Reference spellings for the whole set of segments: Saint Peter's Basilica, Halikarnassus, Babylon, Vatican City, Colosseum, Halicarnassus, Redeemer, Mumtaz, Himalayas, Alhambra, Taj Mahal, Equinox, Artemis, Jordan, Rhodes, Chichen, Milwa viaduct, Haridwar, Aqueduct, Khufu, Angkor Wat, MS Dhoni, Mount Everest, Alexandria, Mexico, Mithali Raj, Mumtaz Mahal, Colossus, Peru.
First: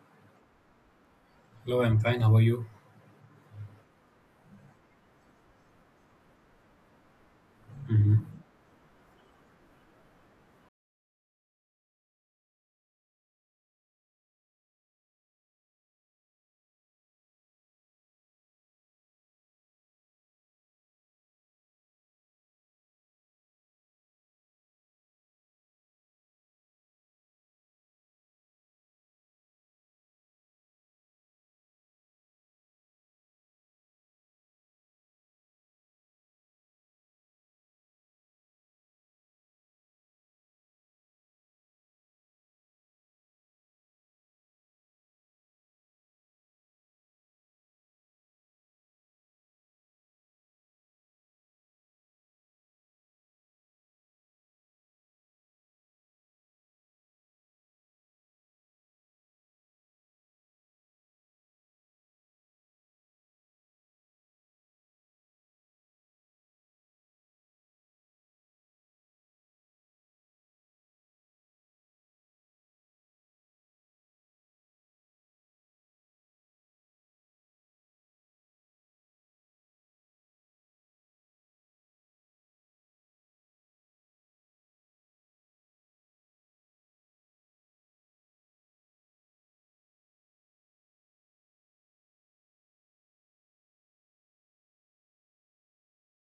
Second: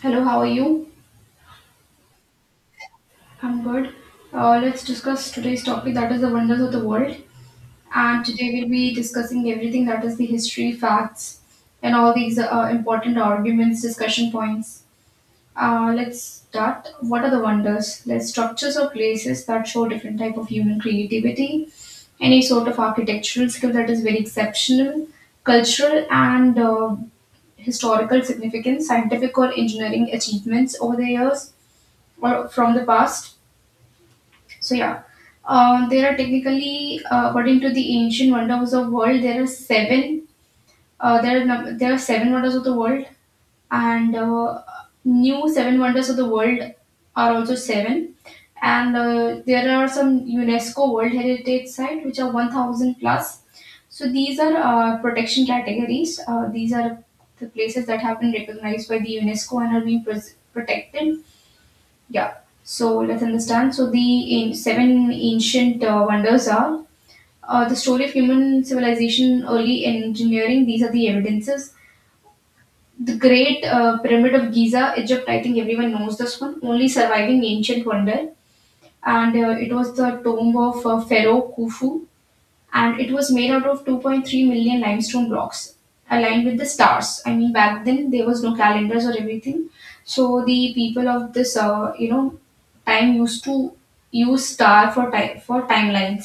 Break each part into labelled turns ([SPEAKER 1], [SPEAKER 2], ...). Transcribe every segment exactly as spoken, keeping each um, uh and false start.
[SPEAKER 1] Hello, how are you?
[SPEAKER 2] Hello, I'm fine. How are you?
[SPEAKER 1] I'm good. Uh, let's discuss today's topic, that is the wonders of the world. And
[SPEAKER 2] hmm
[SPEAKER 1] today we'll be discussing everything, that is the history, facts, and all these uh, important arguments, discussion points. Uh, let's start. What are the wonders? There's structures or places that show different type of human creativity, any sort of architectural skill that is very exceptional, cultural and uh, historical significance, scientific or engineering achievements over the years or from the past. So yeah, uh, there are technically, uh, according to the ancient wonders of the world, there are seven. Uh, there are num- there are seven wonders of the world, and uh, new seven wonders of the world are also seven. And uh, there are some UNESCO World Heritage Site which are one thousand plus. So these are uh, protection categories. Uh, these are the places that have been recognized by the UNESCO and are being pres- protected, yeah. So let's understand. So the an- seven ancient uh, wonders are uh, the story of human civilization, early engineering. These are the evidences. The Great uh, Pyramid of Giza, Egypt. I think everyone knows this one. Only surviving ancient wonder, and uh, it was the tomb of uh, Pharaoh Khufu, and it was made out of two point three million limestone blocks aligned with the stars. I mean, back then there was no calendars or everything, so the people of this uh, you know time used to use star for time for timelines.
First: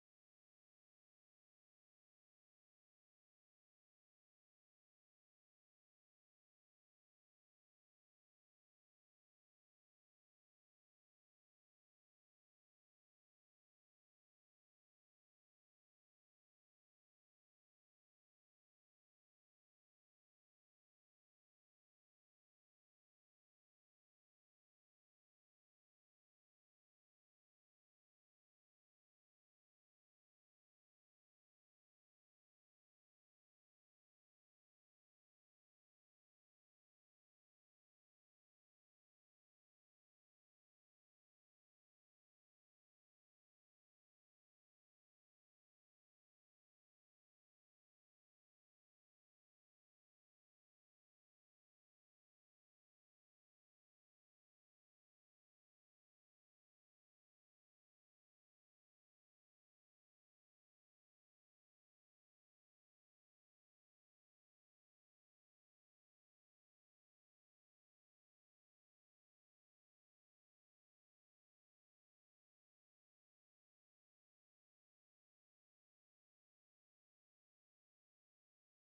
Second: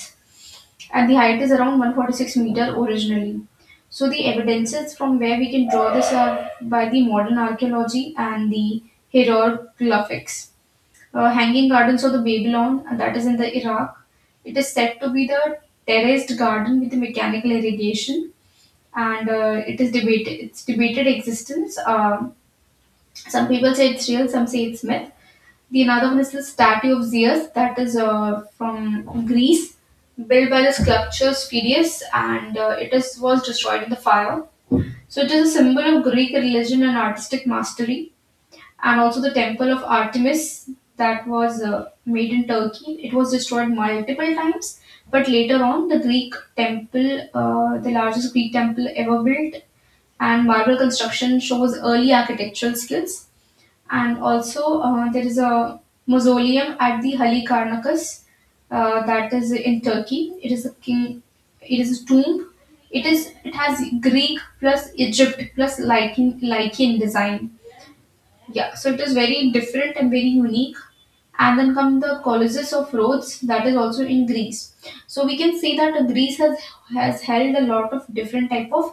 [SPEAKER 1] And the height is around one hundred forty-six meter originally. So the evidences from where we can draw this are by the modern archaeology and the hieroglyphics. uh, Hanging Gardens of the Babylon, and that is in the Iraq. It is said to be the terraced garden with mechanical irrigation, and uh, it is debated. It's debated existence. Um, some people say it's real, some say it's myth. The another one is the statue of Zeus, that is uh, from Greece, built by the sculptor Phidias, and uh, it is was destroyed in the fire. So it is a symbol of Greek religion and artistic mastery. And also the temple of Artemis, that was uh, made in Turkey. It was destroyed multiple times, but later on, the Greek temple, uh, the largest Greek temple ever built, and marble construction shows early architectural skills. And also, uh, there is a mausoleum at the Halikarnassus, uh, that is in Turkey. It is a king. It is a tomb. It is. It has Greek plus Egypt plus Lycan Lycan design, yeah, so it is very different and very unique. And then come the Colossus of Rhodes, that is also in Greece. So we can see that Greece has has held a lot of different type of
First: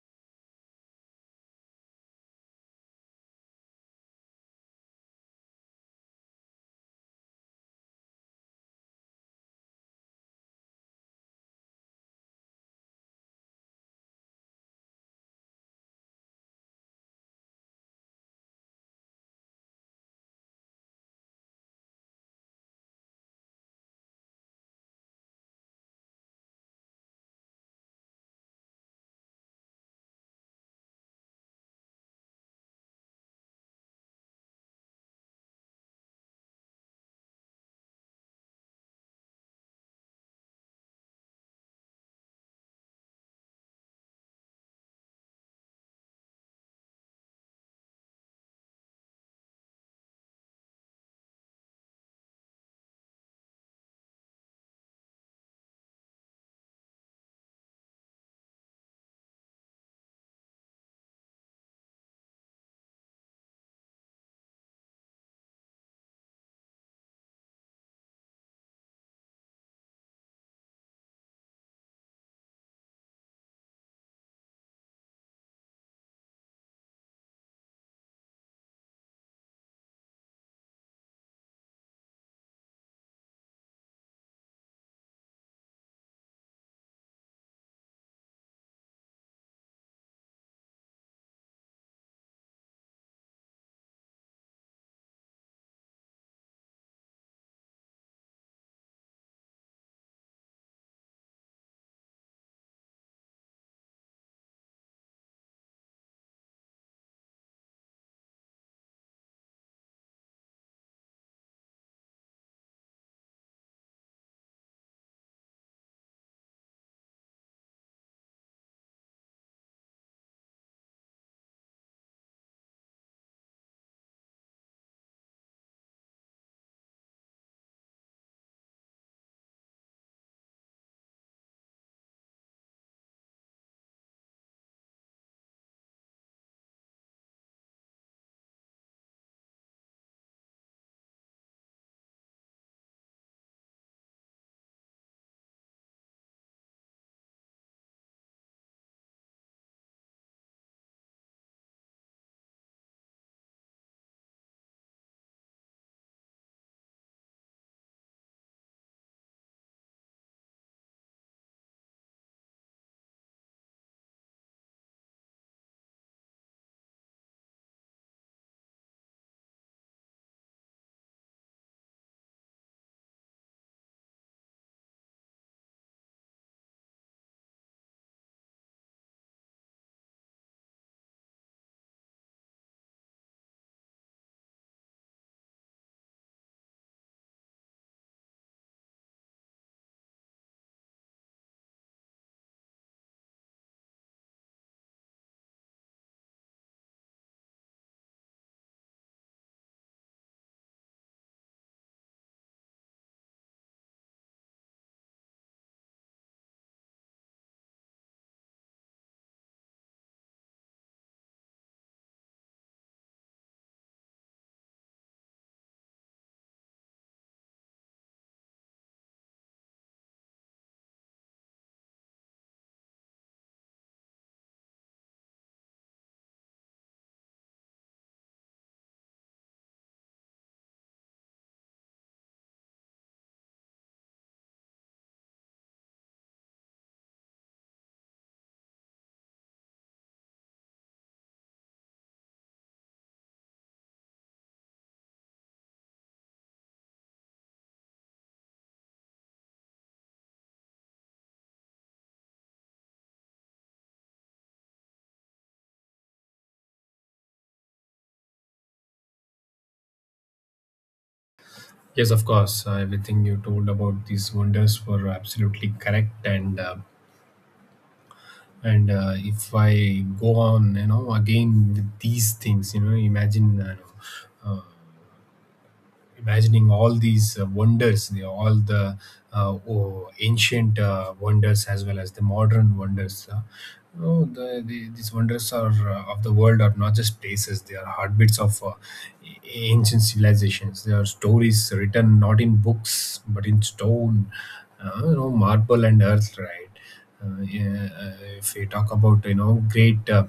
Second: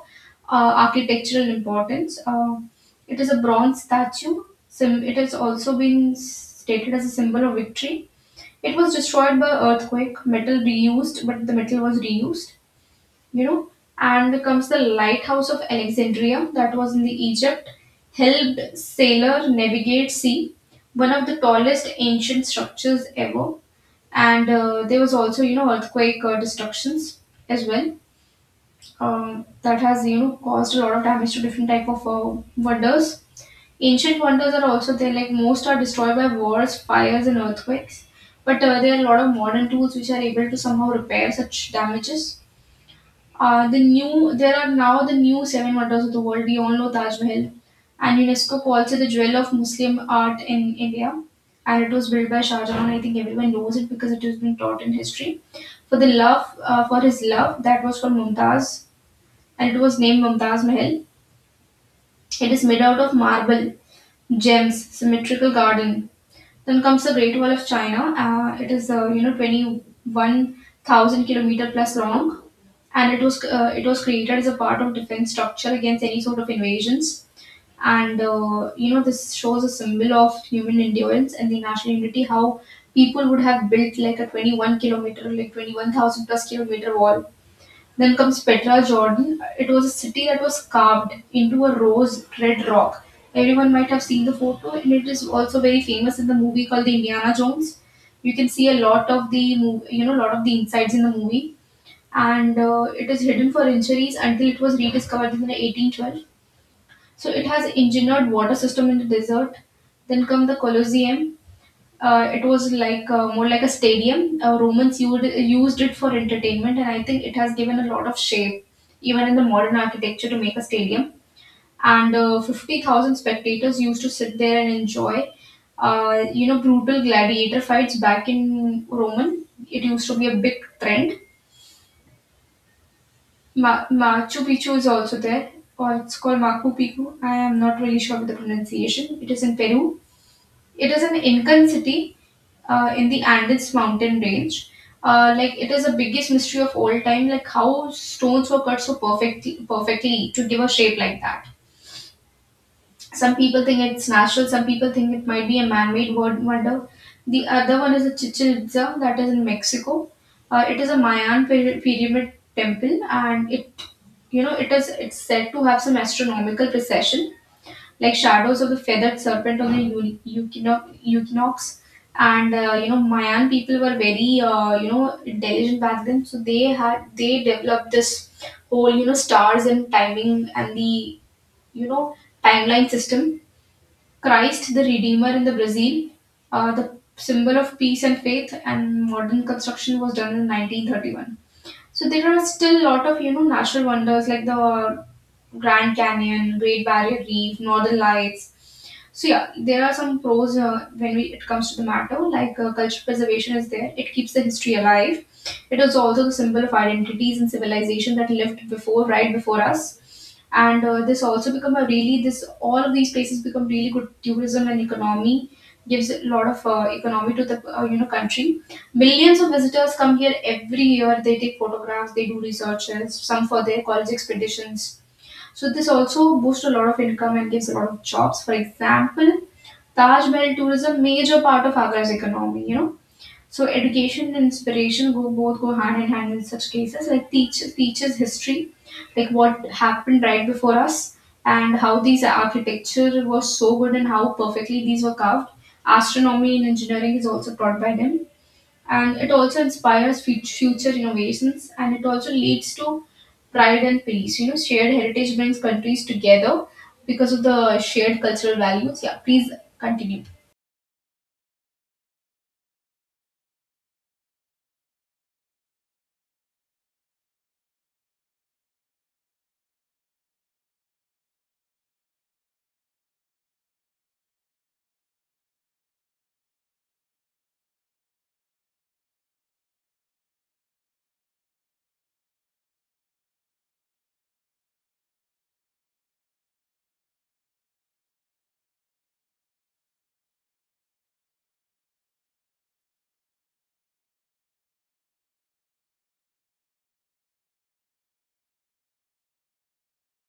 [SPEAKER 1] uh, architectural importance. Uh, it is a bronze statue. Sim- it has also been stated as a symbol of victory. It was destroyed by earthquake. Metal reused, but the metal was reused, you know and comes the lighthouse of Alexandria, that was in the Egypt. Helped sailor navigate sea, one of the tallest ancient structures ever. And uh, there was also, you know, earthquake uh, destructions as well. Um, that has, you know, caused a lot of damage to different type of uh, wonders. Ancient wonders are also there, like most are destroyed by wars, fires and earthquakes, but uh, there are a lot of modern tools which are able to somehow repair such damages. Uh, the new there are now the new seven wonders of the world. We all know Taj Mahal, and UNESCO calls it the jewel of Muslim art in India. And it was built by Shah Jahan. I think everyone knows it because it has been taught in history. For the love, uh, for his love, that was for Mumtaz, and it was named Mumtaz Mahal. It is made out of marble, gems, symmetrical garden. Then comes the Great Wall of China. Uh, it is, uh, you know, twenty one thousand kilometer plus long, and it was, uh, it was created as a part of defense structure against any sort of invasions. And uh, you know, this shows a symbol of human endurance and the national unity. How people would have built like a twenty-one kilometer like twenty-one thousand plus kilometer wall. Then comes Petra, Jordan. It was a city that was carved into a rose red rock. Everyone might have seen the photo, and it is also very famous in the movie called the Indiana Jones. You can see a lot of the mov- you know lot of the insides in the movie. And uh, it is hidden for centuries until it was rediscovered in eighteen twelve. So it has engineered water system in the desert. Then come the Colosseum. Uh, it was like, uh, more like a stadium. Uh, Romans used, used it for entertainment, and I think it has given a lot of shape, even in the modern architecture, to make a stadium. And uh, fifty thousand spectators used to sit there and enjoy, uh, you know, brutal gladiator fights back in Roman. It used to be a big trend. Ma- Machu Picchu is also there, or it's called Machu Picchu. I am not really sure with the pronunciation. It is in Peru. It is an Incan city uh, in the Andes mountain range. Uh, like, it is the biggest mystery of all time, like how stones were cut so perfectly, perfectly to give a shape like that. Some people think it's natural, some people think it might be a man made wonder. The other one is a Chichen Itza, that is in Mexico. Uh, it is a Mayan pyra- pyramid temple, and it you know it is it's said to have some astronomical precession, like shadows of the feathered serpent on the eu- euchino- equinox. And uh, you know, Mayan people were very, uh, you know intelligent back then, so they had they developed this whole, you know, stars and timing and the, you know, timeline system. Christ the Redeemer in the Brazil, uh, the symbol of peace and faith, and modern construction was done in nineteen thirty-one. So there are still a lot of, you know, natural wonders like the Grand Canyon, Great Barrier Reef, Northern Lights. So yeah, there are some pros uh, when we, it comes to the matter. Like, uh, culture preservation is there; it keeps the history alive. It is also the symbol of identities and civilization that lived before, right before us. And uh, this also become a really this all of these places become really good tourism and economy. Gives a lot of uh, economy to the, uh, you know country. Millions of visitors come here every year. They take photographs, they do researches, some for their college expeditions. So this also boosts a lot of income and gives a lot of jobs. For example, Taj Mahal tourism major part of Agra's economy, you know. So education and inspiration go both go hand in hand in such cases. Like teach teaches history, like what happened right before us, and how these architecture was so good and how perfectly these were carved. Astronomy and engineering is also taught by them, and it also inspires fut- future innovations, and it also leads to pride and peace. You know, shared heritage brings countries together because of the shared cultural values. Yeah, please continue.
[SPEAKER 2] Yes, of course. Uh, everything you told about these wonders were absolutely correct, and uh, and uh, if I go on, you know, again with these things, you know, imagine uh, imagining all these uh, wonders, the, all the uh, oh, ancient uh, wonders as well as the modern wonders. Uh, no, the, the, These wonders are uh, of the world are not just places; they are heartbeats of uh, a- ancient civilizations. They are stories written not in books but in stone, uh, you know, marble and earth, right? Uh, yeah, uh, if we talk about, you know, great uh,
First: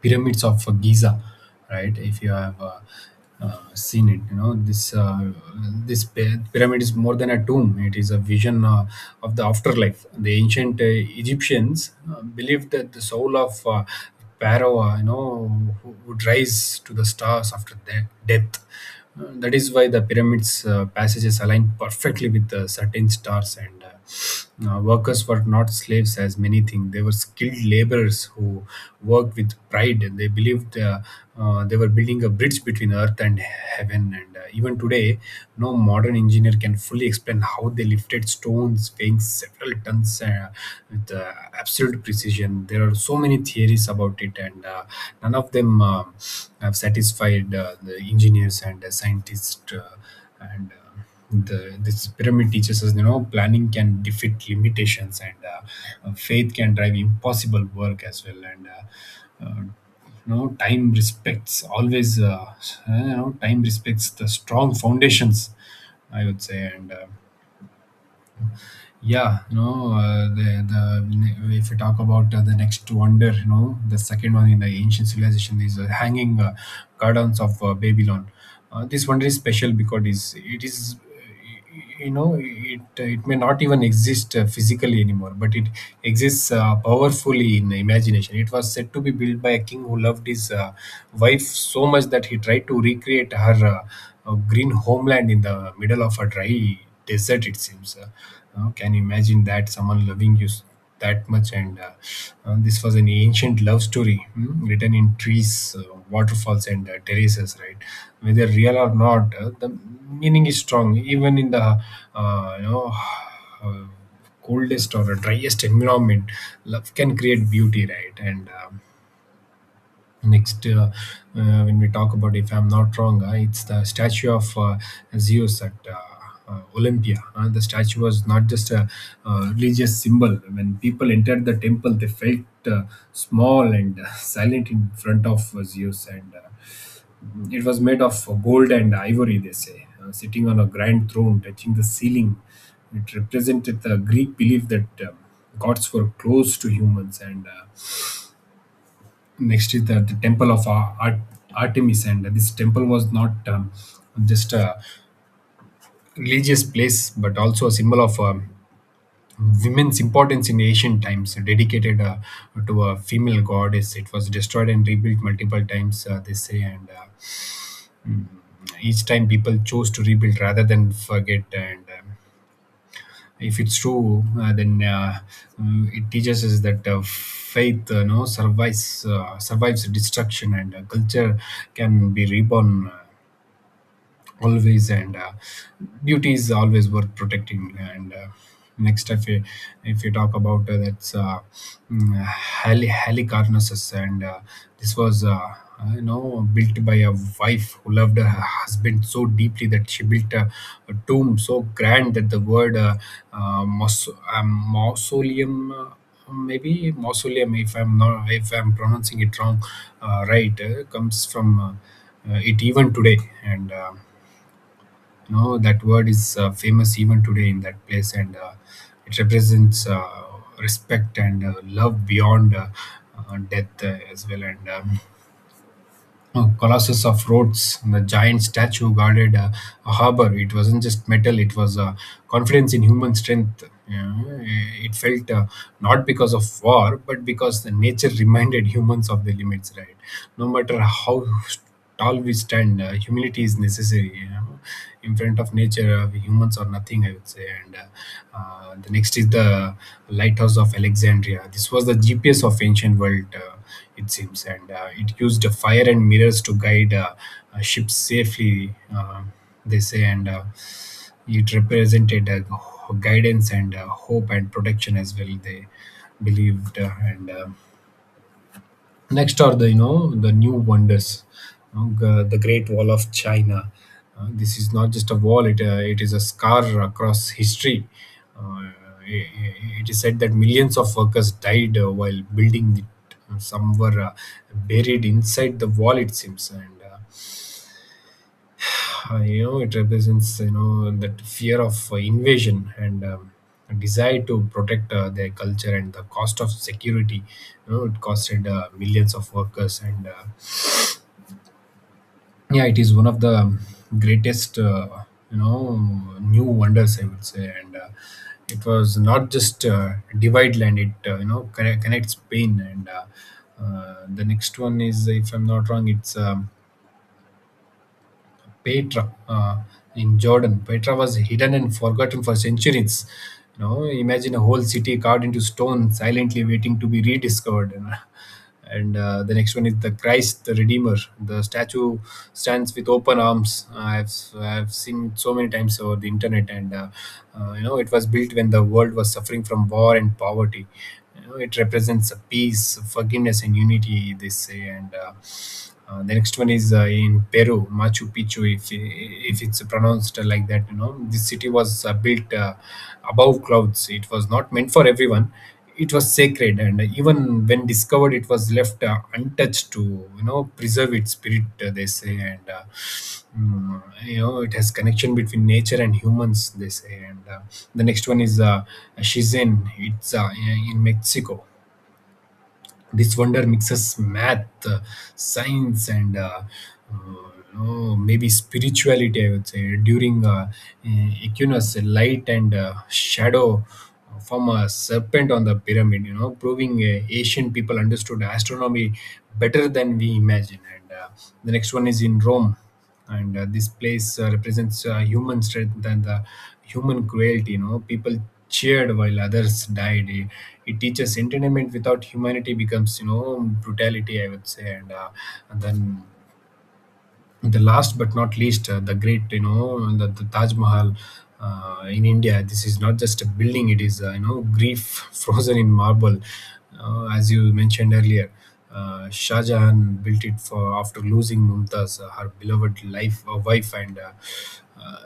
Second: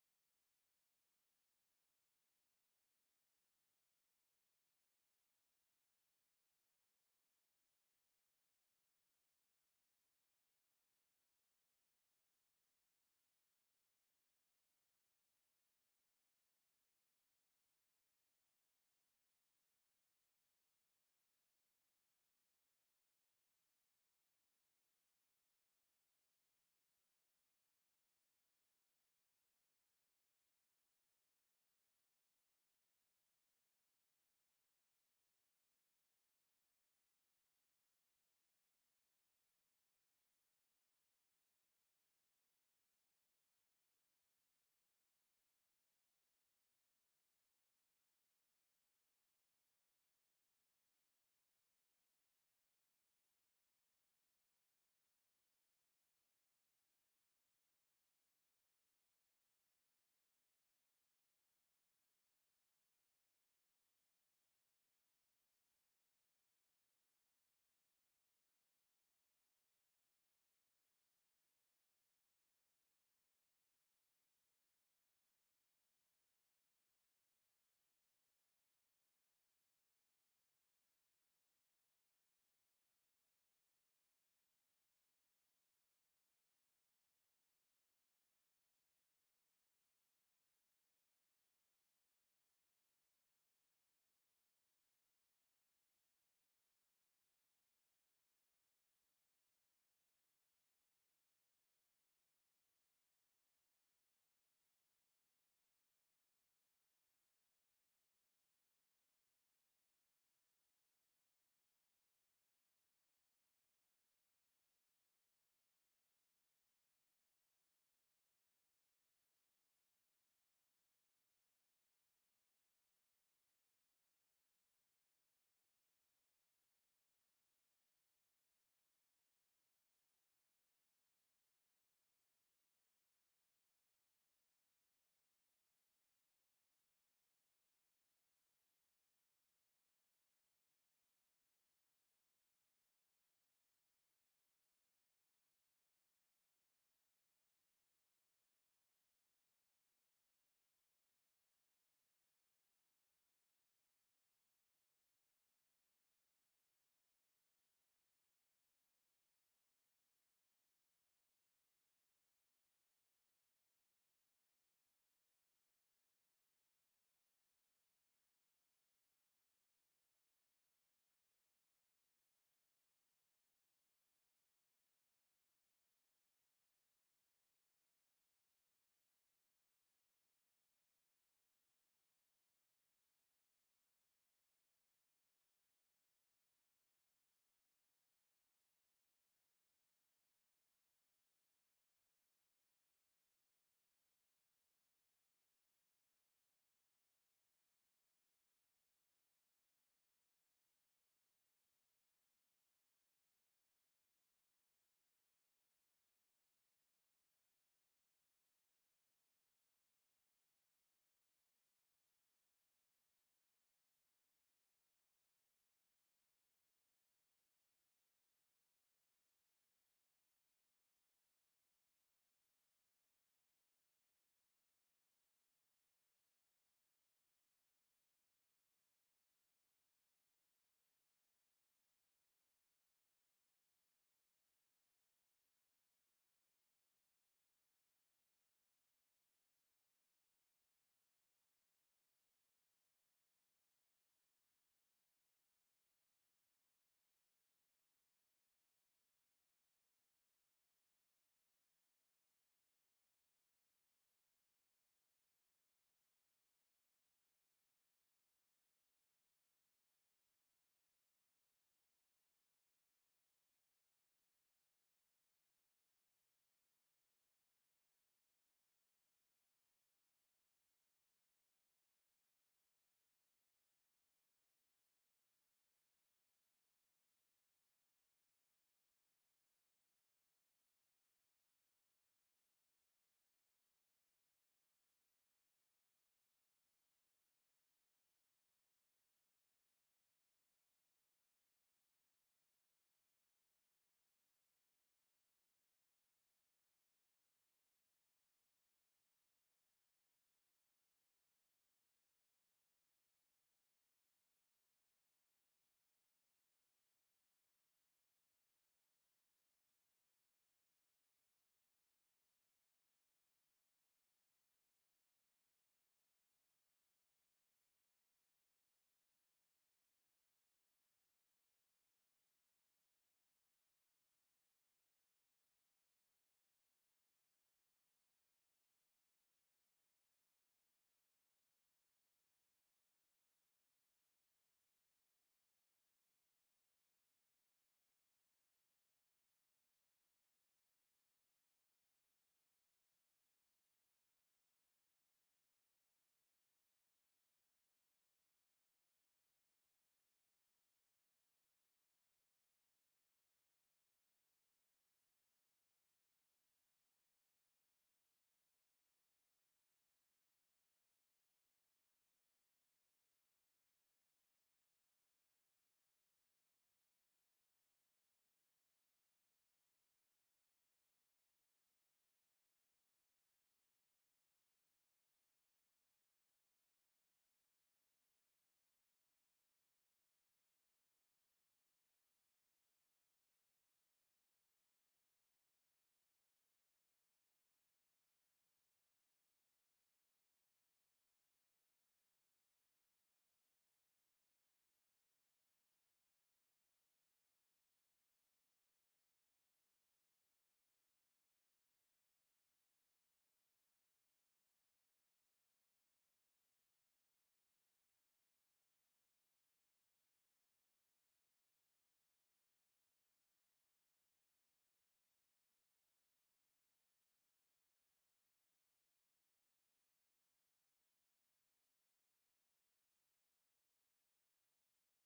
[SPEAKER 2] pyramids of uh, Giza, right? If you have uh, uh, seen it, you know, this uh, this py- pyramid is more than a tomb; it is a vision uh, of the afterlife. The ancient uh, Egyptians uh, believed that the soul of uh, Pharaoh, uh, you know, who would rise to the stars after de- death. Uh, that is why the pyramids uh, passages align perfectly with the certain stars, and uh, uh, workers were not slaves, as many think. They were skilled laborers who worked with pride. And They believed uh, uh, they were building a bridge between earth and heaven. And uh, even today, no modern engineer can fully explain how they lifted stones weighing several tons uh, with uh, absolute precision. There are so many theories about it, and uh, none of them uh, have satisfied uh, the engineers and uh, scientists. Uh, and uh, the this pyramid teaches us, you know, planning can defeat limitations, and uh, uh, faith can drive impossible work as well, and uh, uh, you know time respects always uh, you know, time respects the strong foundations, I would say. And uh, yeah, no, uh, the, the if you talk about uh, the next wonder, you know, the second one in the ancient civilization is uh, hanging uh, gardens of uh, Babylon. Uh, this wonder is special because it is, it is, you know, it it may not even exist uh, physically anymore, but it exists uh, powerfully in imagination. It was said to be built by a king who loved his uh, wife so much that he tried to recreate her uh, uh, green homeland in the middle of a dry desert, it seems. Uh, uh, can you imagine that someone loving you s- that much? And uh, uh, this was an ancient love story, hmm, written in trees, uh, waterfalls, and uh, terraces, right? Whether real or not, uh, the meaning is strong. Even in the uh, you know uh, coldest or driest environment, love can create beauty, right? And um, next, uh, uh, when we talk about, if I'm not wrong, uh, it's the statue of uh, Zeus at uh, uh, Olympia. Uh, the statue was not just a uh, religious symbol. When people entered the temple, they felt uh, small and uh, silent in front of uh, Zeus, and uh, it was made of gold and ivory. They say, uh, sitting on a grand throne, touching the ceiling. It represented the Greek belief that uh, gods were close to humans. And uh, next is the, the temple of Ar- Ar- Artemis. And this temple was not um, just a religious place, but also a symbol of um, women's importance in ancient times, dedicated uh, to a female goddess. It was destroyed and rebuilt multiple times, uh, they say, and uh, each time people chose to rebuild rather than forget. And um, if it's true, uh, then uh, mm, it teaches us that uh, faith uh, no survives uh, survives destruction, and uh, culture can be reborn. Uh, always. And uh, beauty is always worth protecting. And uh, next if you if you talk about uh, that's uh, mm, uh, Hali- halicarnassus. And uh, this was uh, uh, you know, built by a wife who loved her husband so deeply that she built a, a tomb so grand that the word uh, uh, maus- um, mausoleum, uh, maybe mausoleum if I'm not, if I'm pronouncing it wrong, uh, right, uh, comes from uh, uh, it Even today, and uh, no, that word is uh, famous even today in that place, and uh, it represents uh, respect and uh, love beyond uh, uh, death uh, as well. And um, oh, Colossus of Rhodes, the giant statue guarded uh, a harbor. It wasn't just metal; it was uh, confidence in human strength. Yeah, it felt uh, not because of war, but because the nature reminded humans of their limits. Right? No matter how tall we stand, uh, humility is necessary. You know? In front of nature, uh, humans are nothing, I would say. And uh, uh, the next is the lighthouse of Alexandria. This was the GPS of ancient world, uh, it seems, and uh, it used uh, fire and mirrors to guide uh, uh, ships safely, uh, they say, and uh, it represented uh, guidance and uh, hope and protection as well, they believed. Uh, and um, Next are, the you know, the new wonders. You know, g- the great wall of China. Uh, this is not just a wall, it, uh, it is a scar across history. Uh, i- i- it is said that millions of workers died uh, while building it. Uh, some were uh, buried inside the wall, it seems. And uh, uh, you know, it represents, you know, that fear of uh, invasion, and um, a desire to protect uh, their culture and the cost of security. You know, it costed uh, millions of workers. And uh, yeah, it is one of the greatest uh, you know new wonders, I would say. And uh, it was not just uh, divide land. It uh, you know, connect, connects Spain. And uh, uh, the next one is, if I'm not wrong, it's um, Petra uh, in Jordan. Petra was hidden and forgotten for centuries. You know, imagine a whole city carved into stone, silently waiting to be rediscovered. You know. And uh, the next one is the Christ, the Redeemer. The statue stands with open arms. I've I've seen it so many times over the internet. And uh, uh, you know, it was built when the world was suffering from war and poverty. You know, it represents a peace, forgiveness, and unity, they say. And uh, uh, the next one is uh, in Peru, Machu Picchu. If if it's pronounced like that. You know, this city was uh, built uh, above clouds. It was not meant for everyone. It was sacred, and even when discovered, it was left uh, untouched to, you know, preserve its spirit, uh, they say. And uh, mm, you know, it has connection between nature and humans, they say. And uh, the next one is uh, Chichen. It's uh, in Mexico. This wonder mixes math, uh, science, and uh, uh, no, maybe spirituality, I would say. During uh, e- Equinox, light and uh, shadow form a serpent on the pyramid, you know, proving uh, ancient people understood astronomy better than we imagine. And uh, the next one is in Rome. And uh, this place uh, represents uh, human strength and the human cruelty. You know, people cheered while others died. It, it teaches entertainment without humanity becomes, you know, brutality, I would say. And, uh, and then, the last but not least, uh, the great you know the, the Taj Mahal uh, in India. This is not just a building. It is, uh, you know, grief frozen in marble, uh, as you mentioned earlier. uh, Shah Jahan built it for, after losing Mumtaz, uh, her beloved life uh, wife. And uh, uh,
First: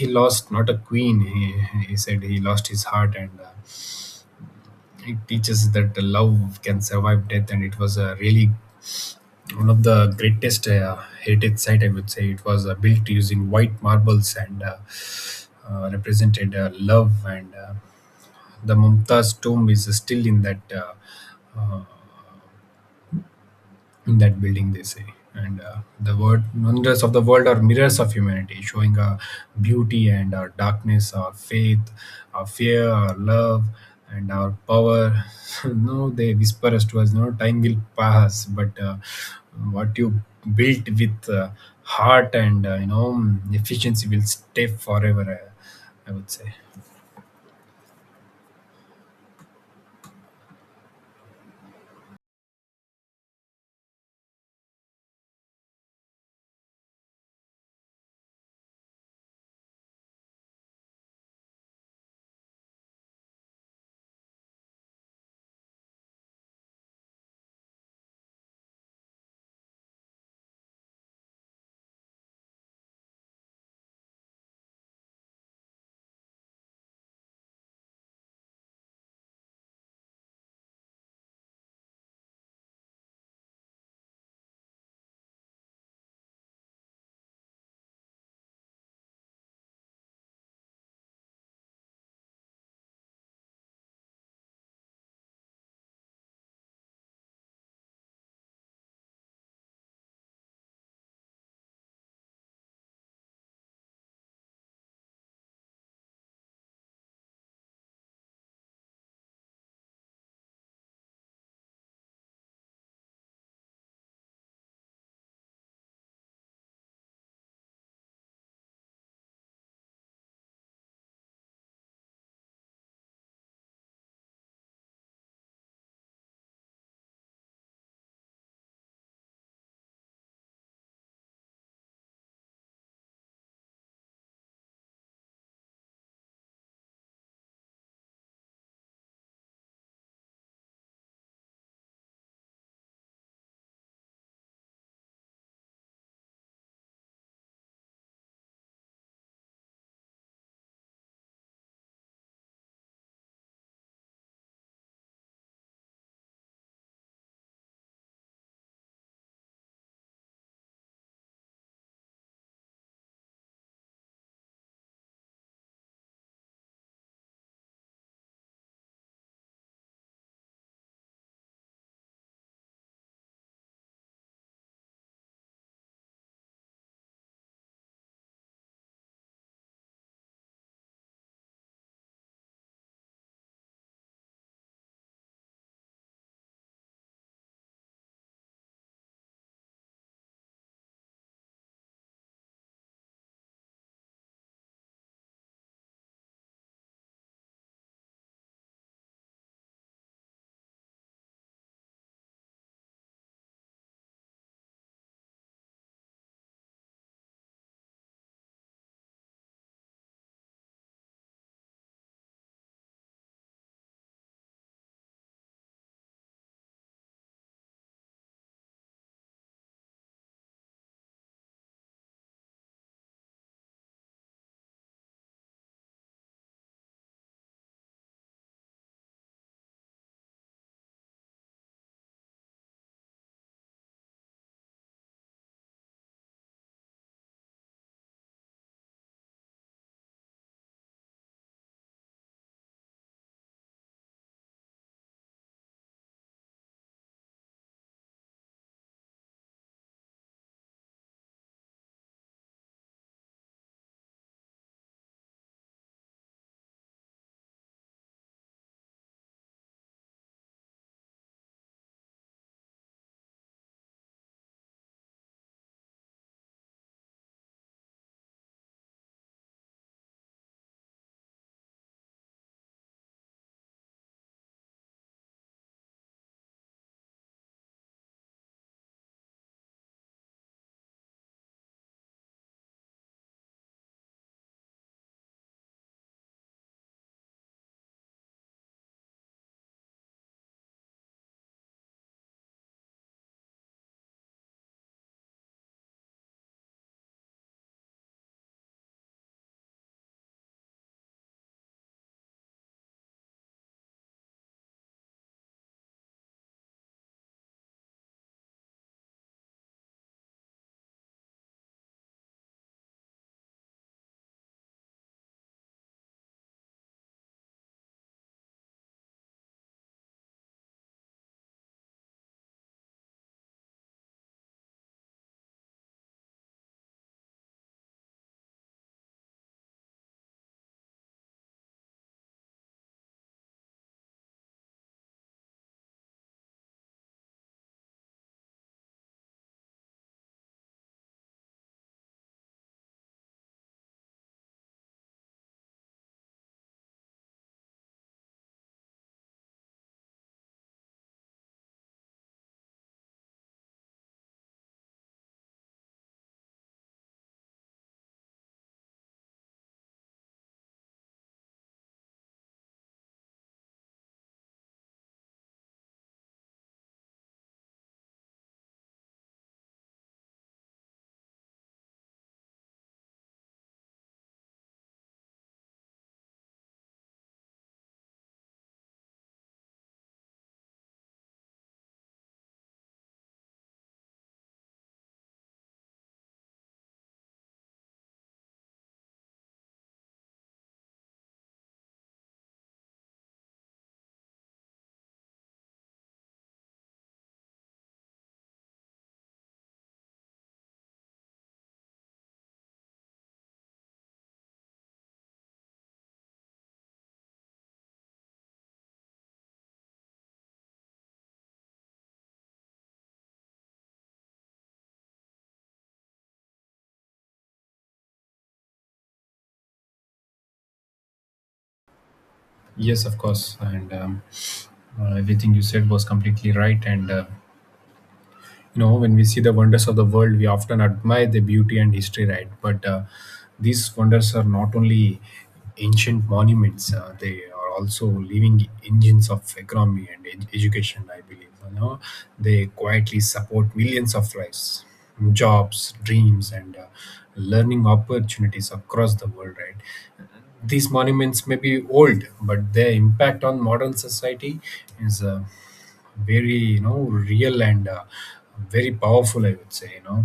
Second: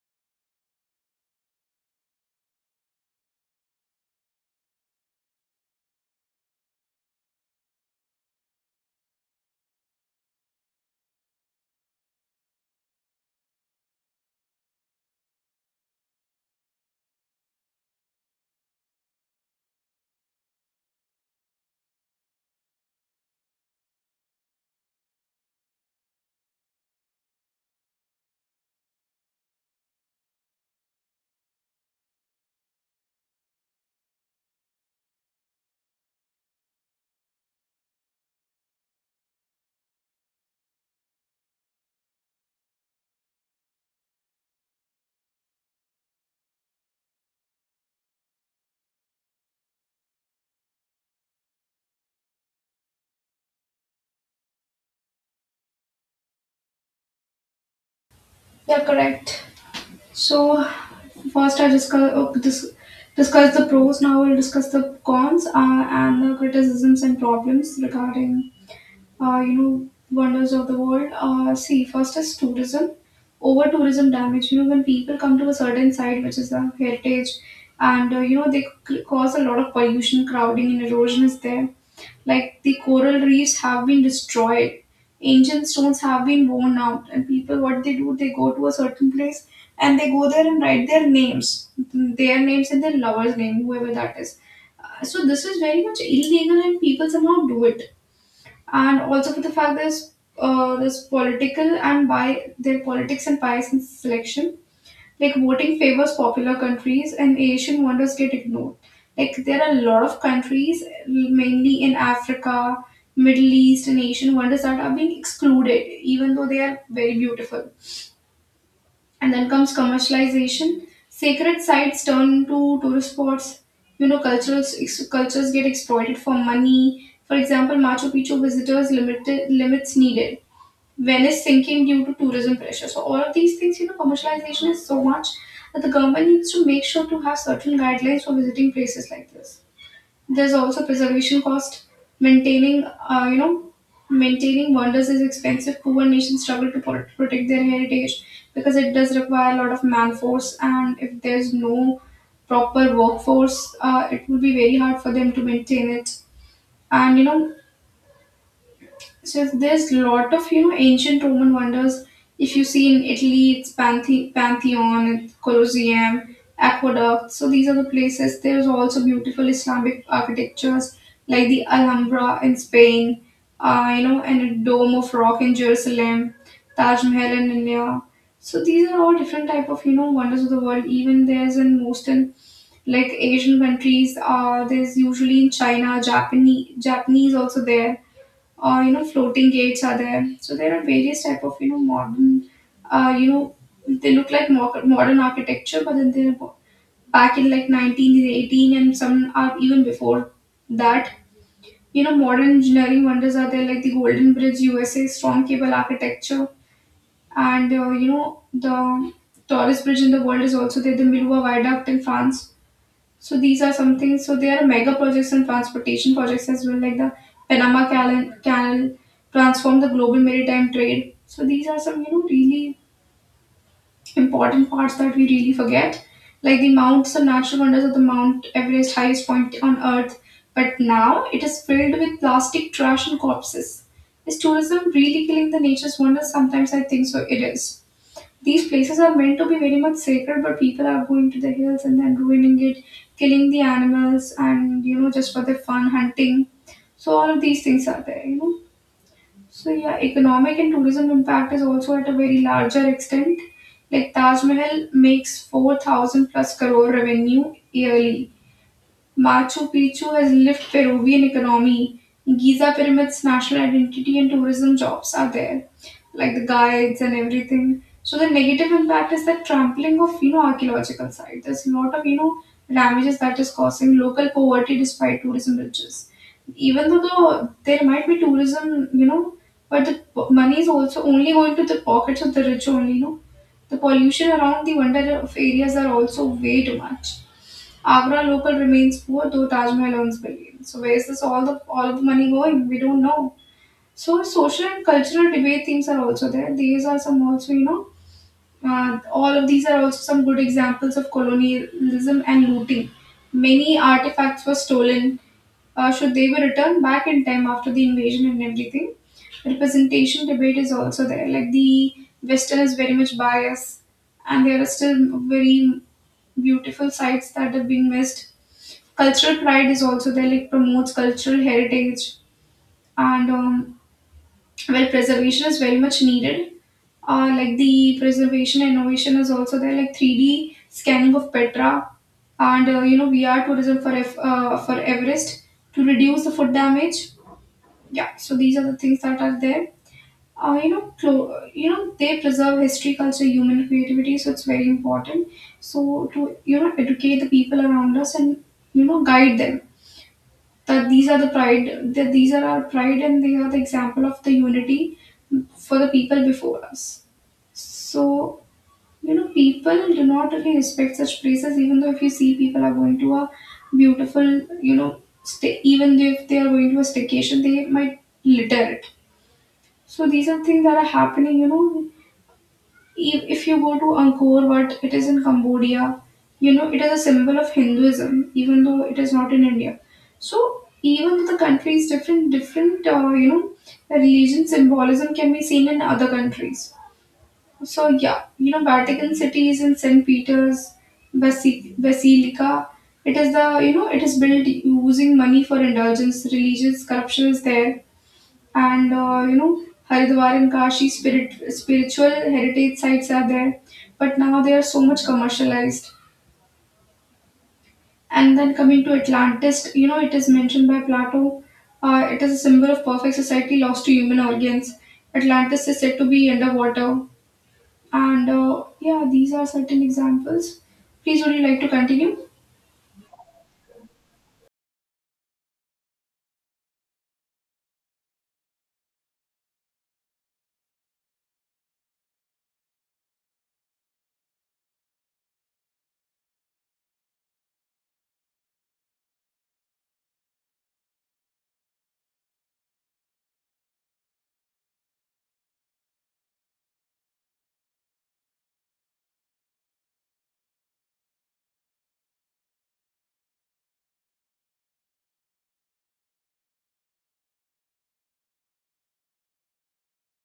[SPEAKER 2] he lost not a queen, he, he said he lost his heart. And uh, it teaches that the love can survive death. And it was a really one of the greatest uh, heritage site, I would say. It was uh, built using white marbles, and uh, uh, represented uh, love, and uh, the Mumtaz tomb is still in that uh, in that building, they say. And uh, the word wonders of the world are mirrors of humanity, showing our beauty and our darkness, our faith, our fear, our love, and our power. no They whisper us to us, no time will pass, but uh, what you built with uh, heart and uh, you know, efficiency will stay forever, uh, I would say.
[SPEAKER 1] Yeah, correct. So first I discuss oh, this discuss the pros, now I'll discuss the cons uh, and the criticisms and problems regarding, uh, you know, wonders of the world. Uh, see, first is tourism. Over tourism damage, you know, when people come to a certain site, which is a heritage, and, uh, you know, they c- cause a lot of pollution, crowding, and erosion is there. Like the coral reefs have been destroyed, ancient stones have been worn out, and people, what they do, they go to a certain place and they go there and write their names, their names and their lover's name, whoever that is. Uh, so this is very much illegal, and people somehow do it. And also for the fact there's, uh, there's political and by their politics and bias in selection. Like voting favors popular countries and Asian wonders get ignored. Like there are a lot of countries, mainly in Africa, Middle East, and Asian wonders that are being excluded, even though they are very beautiful. And then comes commercialization. Sacred sites turn to tourist spots. You know, cultures ex- cultures get exploited for money. For example, Machu Picchu visitors limited limits needed. Venice sinking due to tourism pressure. So all of these things, you know, commercialization is so much that the government needs to make sure to have certain guidelines for visiting places like this. There's also preservation cost. Maintaining, uh, you know, maintaining wonders is expensive. Poor nations struggle to pro- protect their heritage because it does require a lot of man force, and if there's no proper workforce, uh, it would be very hard for them to maintain it. And you know, so there's a lot of you know ancient Roman wonders. If you see in Italy, it's Panthe- Pantheon, Colosseum, Aqueduct. So these are the places. There's also beautiful Islamic architectures like the Alhambra in Spain, uh, you know, and a Dome of Rock in Jerusalem, Taj Mahal in India. So these are all different type of you know wonders of the world. Even there's in most in like Asian countries. Uh, there's usually in China, Japanese, Japanese also there or you know floating gates are there, so there are various type of you know modern, uh, you know they look like mo- modern architecture, but then they're bo- back in like nineteen eighteen, and some are even before that. You know, modern engineering wonders are there, like the golden bridge USA strong cable architecture, and uh, you know the tallest bridge in the world is also there, the milwa viaduct in France. So these are some things. So there are mega projects and transportation projects as well, like the Panama Canal. Canal transform the global maritime trade. So these are some you know really important parts that we really forget, like the mounts, some natural wonders of the Mount Everest, highest point on Earth. But now it is filled with plastic trash and corpses. Is tourism really killing the nature's wonders? Sometimes I think so. It is. These places are meant to be very much sacred, but people are going to the hills and then ruining it, killing the animals, and you know, just for the fun, hunting. So, all of these things are there, you know. So, yeah, economic and tourism impact is also at a very larger extent. Like Taj Mahal makes four thousand plus crore revenue yearly. Machu Picchu has lived Peruvian economy. Giza pyramids, national identity, and tourism jobs are there, like the guides and everything. So the negative impact is that trampling of you know archaeological site. There's a lot of you know damages that is causing local poverty despite tourism riches. Even though the, there might be tourism, you know, but the p- money is also only going to the pockets of the rich only. You know, the pollution around the wonder of areas are also way too much. Agra local remains poor, though Taj Mahal earns billions. So where is this all the all of the money going? We don't know. So social and cultural debate themes are also there. These are some also, you know. Uh, all of these are also some good examples of colonialism and looting. Many artifacts were stolen. Uh, should they be returned back in time after the invasion and everything? Representation debate is also there. Like the Western is very much biased, and there are still very beautiful sites that have been missed. Cultural pride is also there, like promotes cultural heritage, and um, where preservation is very much needed. Uh, like the preservation innovation is also there, like three D scanning of Petra, and uh, you know V R tourism for F, uh, for Everest, to reduce the food damage. Yeah, so these are the things that are there. Uh, you know, clo- you know they preserve history, culture, human creativity, so it's very important. So to you know educate the people around us and you know guide them, that these are the pride that these are our pride and they are the example of the unity for the people before us. So, you know, people do not really respect such places, even though if you see, people are going to a beautiful, you know stay even if they are going to a staycation, they might litter it. So these are things that are happening, you know. If if you go to Angkor Wat, it is in Cambodia. You know, it is a symbol of Hinduism, even though it is not in India. So even though the country is different, different, uh, you know, religion symbolism can be seen in other countries. So yeah, you know, Vatican City is in Saint Peter's Basi- Basilica. It is the, you know it is built using money for indulgence, religious corruption is there, and uh, you know Haridwar and Kashi spirit spiritual heritage sites are there, but now they are so much commercialized. And then coming to Atlantis, you know, it is mentioned by Plato. Uh, it is a symbol of perfect society lost to human organs. Atlantis is said to be underwater, and uh, yeah, these are certain examples. Please, would you like to continue?
[SPEAKER 2] Yes, of course. And um, uh, everything you said was completely right. And uh, you know, when we see the wonders of the world, we often admire the beauty and history, right? But uh, these wonders are not only ancient monuments. Uh, they are also living engines of economy and ed- education, I believe. You know, they quietly support millions of lives, jobs, dreams, and uh, learning opportunities across the world, right? These monuments may be old, but their impact on modern society is uh, very you know real and uh, very powerful, I would say. You know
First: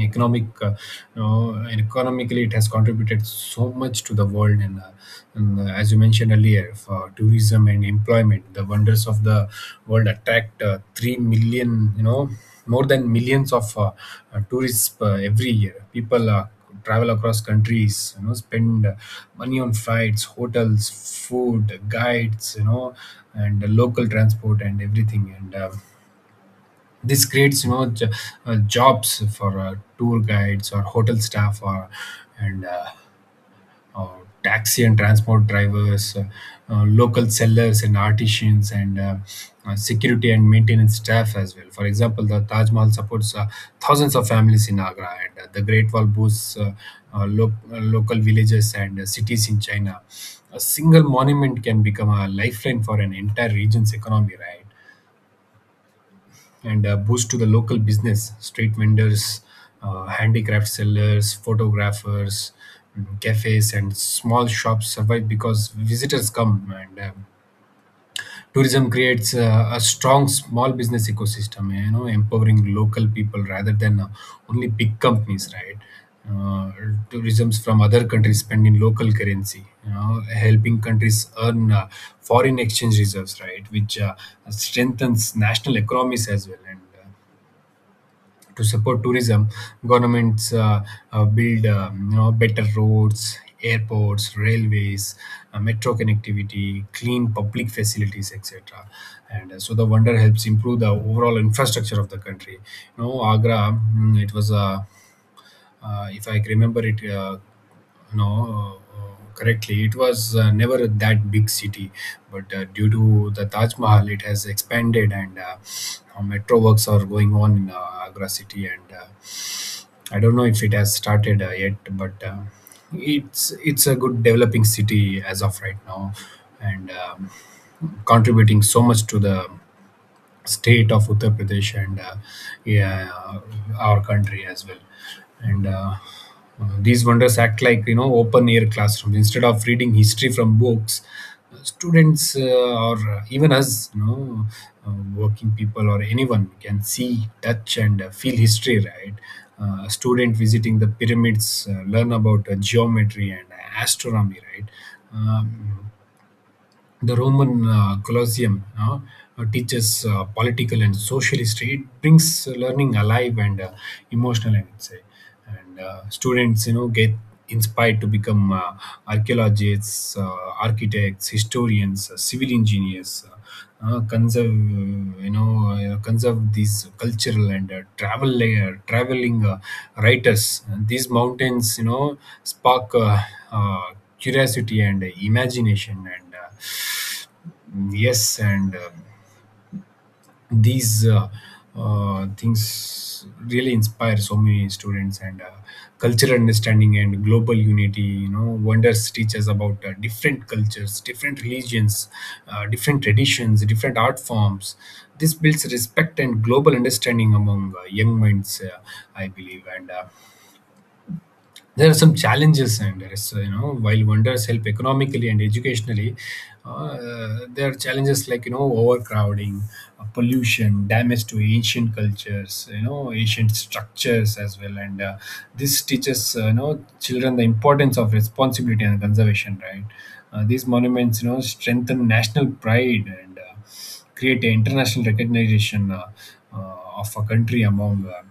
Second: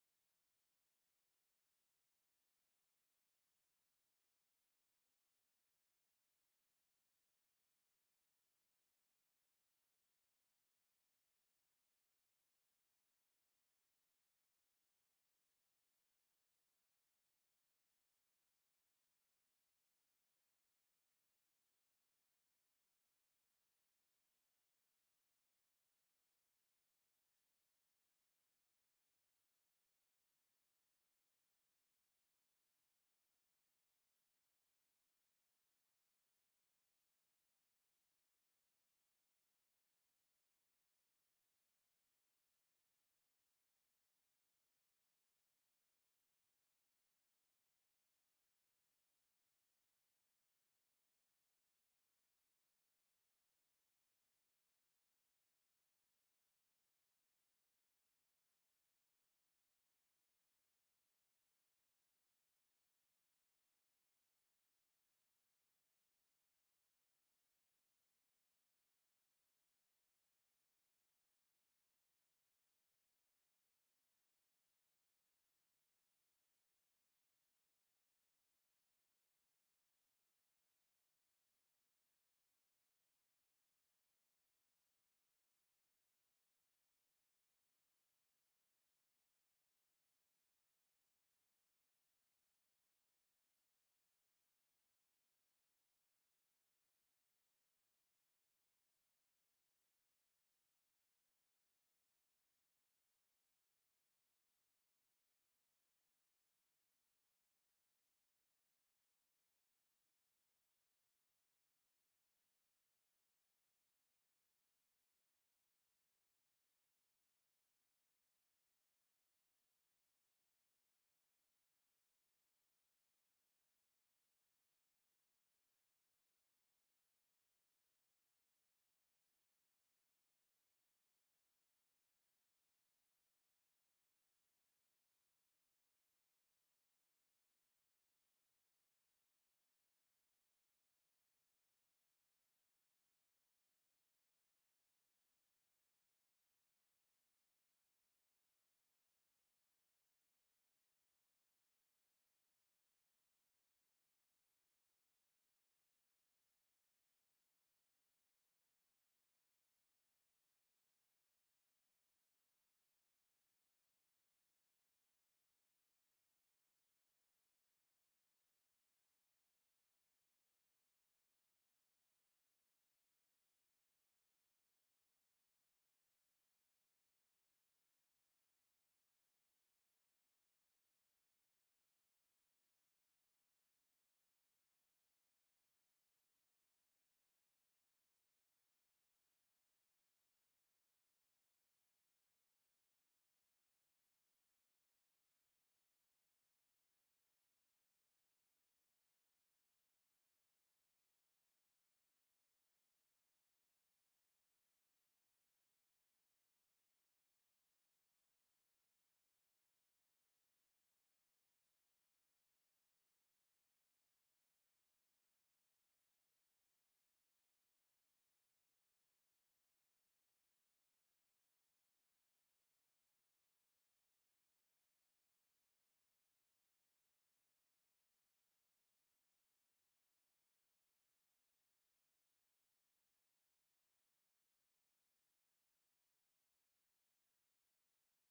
[SPEAKER 2] economic uh, you know, and Economically, it has contributed so much to the world, and, uh, and uh, as you mentioned earlier, for tourism and employment the wonders of the world attract uh, three million, you know more than millions of uh, uh, tourists uh, every year. People uh, travel across countries, you know, spend uh, money on flights, hotels, food, guides, you know, and uh, local transport and everything. And um, This creates, you know, j- uh, jobs for uh, tour guides or hotel staff, or and uh, or taxi and transport drivers, uh, uh, local sellers and artisans, and uh, uh, security and maintenance staff as well. For example, the Taj Mahal supports uh, thousands of families in Agra, and uh, the Great Wall boosts uh, uh, lo- uh, local villages and uh, cities in China. A single monument can become a lifeline for an entire region's economy, right? And uh, boost to the local business, street vendors, uh, handicraft sellers, photographers, mm, cafes and small shops survive because visitors come. And um, Tourism creates uh, a strong small business ecosystem, you know, empowering local people rather than uh, only big companies, right? uh, Tourisms from other countries spend in local currency, you know, helping countries earn uh, foreign exchange reserves, right, which uh, strengthens national economies as well. And uh, To support tourism, governments uh, uh, build, um, you know, better roads, airports, railways, uh, metro connectivity, clean public facilities, et cetera. And uh, so the wonder helps improve the overall infrastructure of the country. You know, Agra, mm, it was a— uh, if I remember it, uh, no, uh, correctly, it was uh, never that big city, but uh, due to the Taj Mahal, it has expanded, and uh, uh, metro works are going on in uh, Agra city, and uh, I don't know if it has started uh, yet, but uh, it's it's a good developing city as of right now, and um, contributing so much to the state of Uttar Pradesh, and uh, yeah, uh, our country as well. And uh, uh, These wonders act like, you know, open air classrooms. Instead of reading history from books, uh, students, uh, or even us, you know, uh, working people or anyone, can see, touch, and uh, feel history. Right, uh, a student visiting the pyramids uh, learn about uh, geometry and uh, astronomy. Right. Um, the Roman uh, Colosseum uh, uh, teaches uh, political and social history. It brings learning alive and uh, emotional, I would say. And uh, students, you know, get inspired to become uh, archaeologists, uh, architects, historians, uh, civil engineers. Uh, uh, conserve, uh, you know, uh, conserve these cultural and, uh, travel layer, traveling uh, writers. And these mountains, you know, spark uh, uh, curiosity and imagination. And uh, Yes, and uh, these uh, uh, things really inspire so many students, and uh, cultural understanding and global unity. You know, wonders teach us about uh, different cultures, different religions, uh, different traditions, different art forms. This builds respect and global understanding among uh, young minds, uh, I believe. And uh, there are some challenges, and there is, uh, you know, while wonders help economically and educationally, uh, there are challenges like, you know, overcrowding, uh, pollution, damage to ancient cultures, you know, ancient structures as well, and uh, this teaches, uh, you know, children the importance of responsibility and conservation. Right, uh, these monuments, you know, strengthen national pride, and uh, create international recognition uh, uh, of a country among Uh,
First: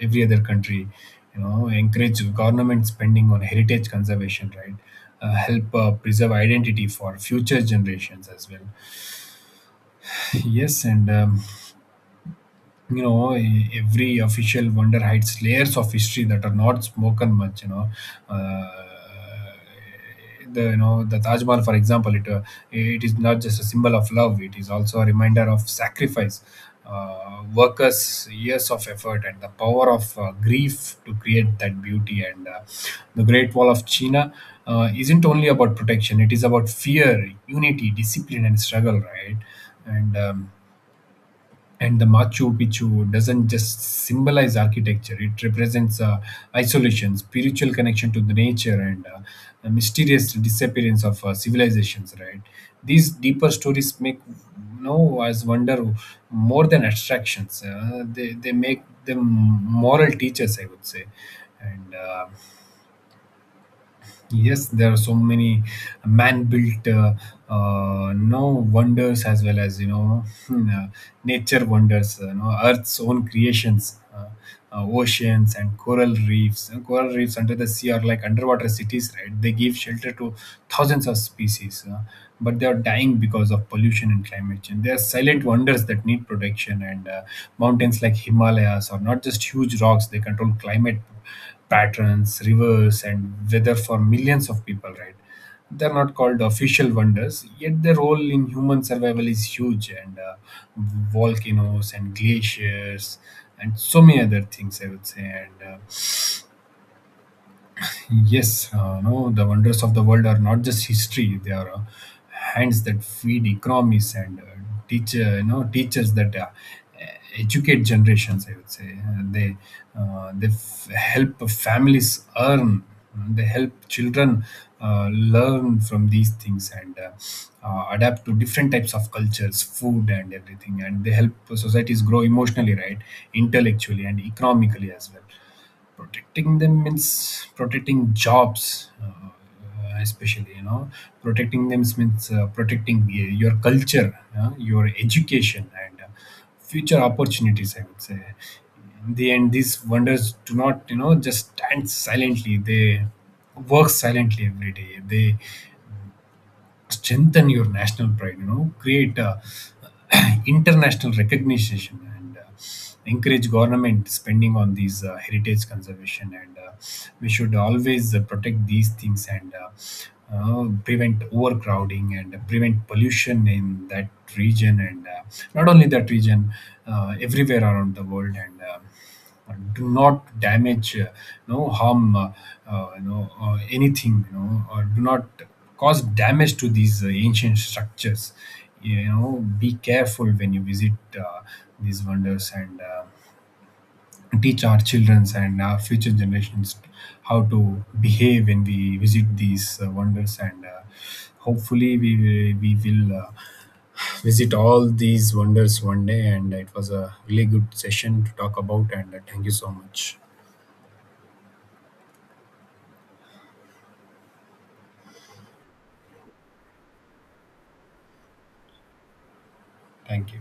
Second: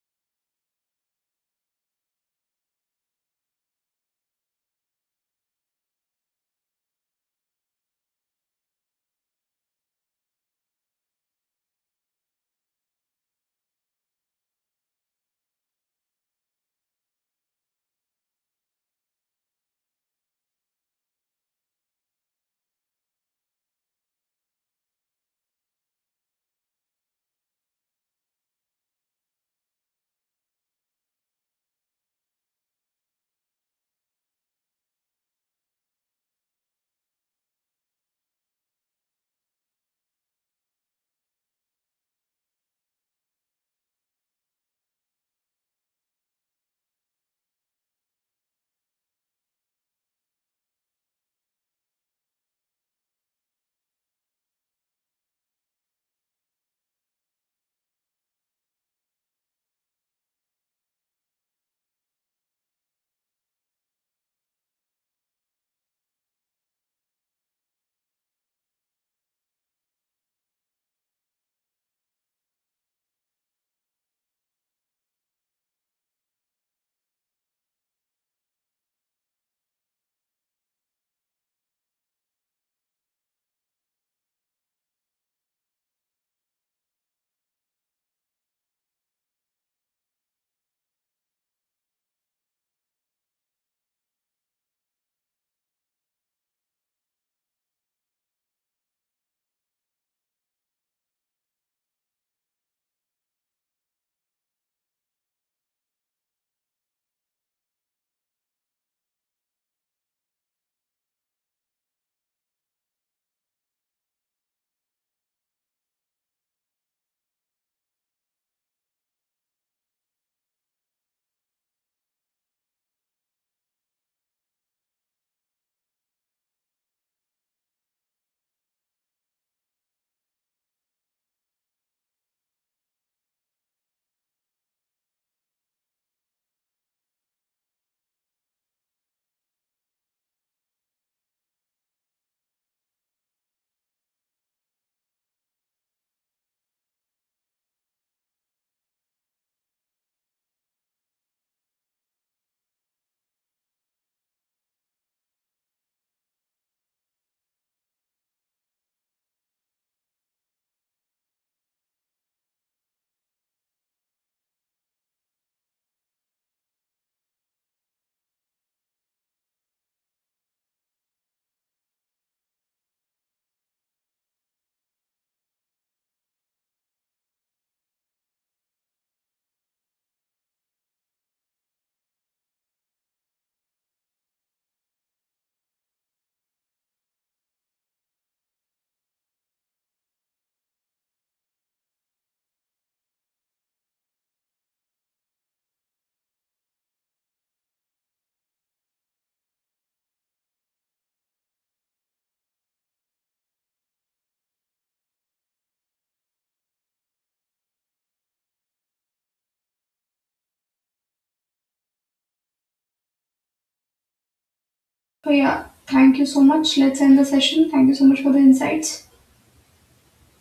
[SPEAKER 2] every other country, you know. Encourage government spending on heritage conservation, right, uh, help uh, preserve identity for future generations as well. Yes, and um, you know, e- every official wonder hides layers of history that are not spoken much, you know. Uh, the you know the Taj Mahal, for example, it uh, it is not just a symbol of love, it is also a reminder of sacrifice, uh, workers' years of effort and the power of uh, grief to create that beauty. And uh, the Great Wall of China uh, isn't only about protection, it is about fear, unity, discipline and struggle, right? And um, and the Machu Picchu doesn't just symbolize architecture; it represents uh, isolation, spiritual connection to the nature, and uh, the mysterious disappearance of uh, civilizations. Right? These deeper stories make no as wonder more than abstractions. Uh, they they make them moral teachers, I would say. And. Uh, Yes, there are so many man-built uh, uh, no wonders as well as, you know, uh, nature wonders. uh, You know, Earth's own creations, uh, uh, oceans and coral reefs. And coral reefs under the sea are like underwater cities, right? They give shelter to thousands of species, uh, but they are dying because of pollution and climate change. They are silent wonders that need protection. And uh, Mountains like Himalayas are not just huge rocks; they control climate patterns, rivers, and weather for millions of people, right? They're not called official wonders, yet their role in human survival is huge, and uh, volcanoes and glaciers and so many other things, I would say. And uh, Yes, uh, no, the wonders of the world are not just history. They are uh, hands that feed economies, and uh, teacher, you know, teachers that uh, educate generations, I would say. Uh, they uh, they f- help families earn. They help children uh, learn from these things, and uh, uh, adapt to different types of cultures, food, and everything. And they help societies grow emotionally, right, intellectually, and economically as well. Protecting them means protecting jobs, uh, especially, you know, protecting them means uh, protecting y- your culture, uh, your education, and uh, future opportunities, I would say. In the end, these wonders do not, you know, just stand silently, they work silently every day. They strengthen your national pride, you know, create uh, international recognition, and uh, encourage government spending on these uh, heritage conservation, and uh, we should always uh, protect these things, and uh, uh, prevent overcrowding and prevent pollution in that region, and uh, not only that region, uh, everywhere around the world. And uh, do not damage, uh, no harm, uh, uh, you know, uh, anything. You know, uh, do not cause damage to these uh, ancient structures. You know, be careful when you visit uh, these wonders. And. Uh, teach our childrens and our future generations how to behave when we visit these uh, wonders, and uh, hopefully we will- we will uh, visit all these wonders one day. And it was a really good session to talk about. And uh, Thank you so much.
[SPEAKER 1] So yeah, thank you so much. Let's end the session. Thank you so much for the insights.
[SPEAKER 2] Thank you.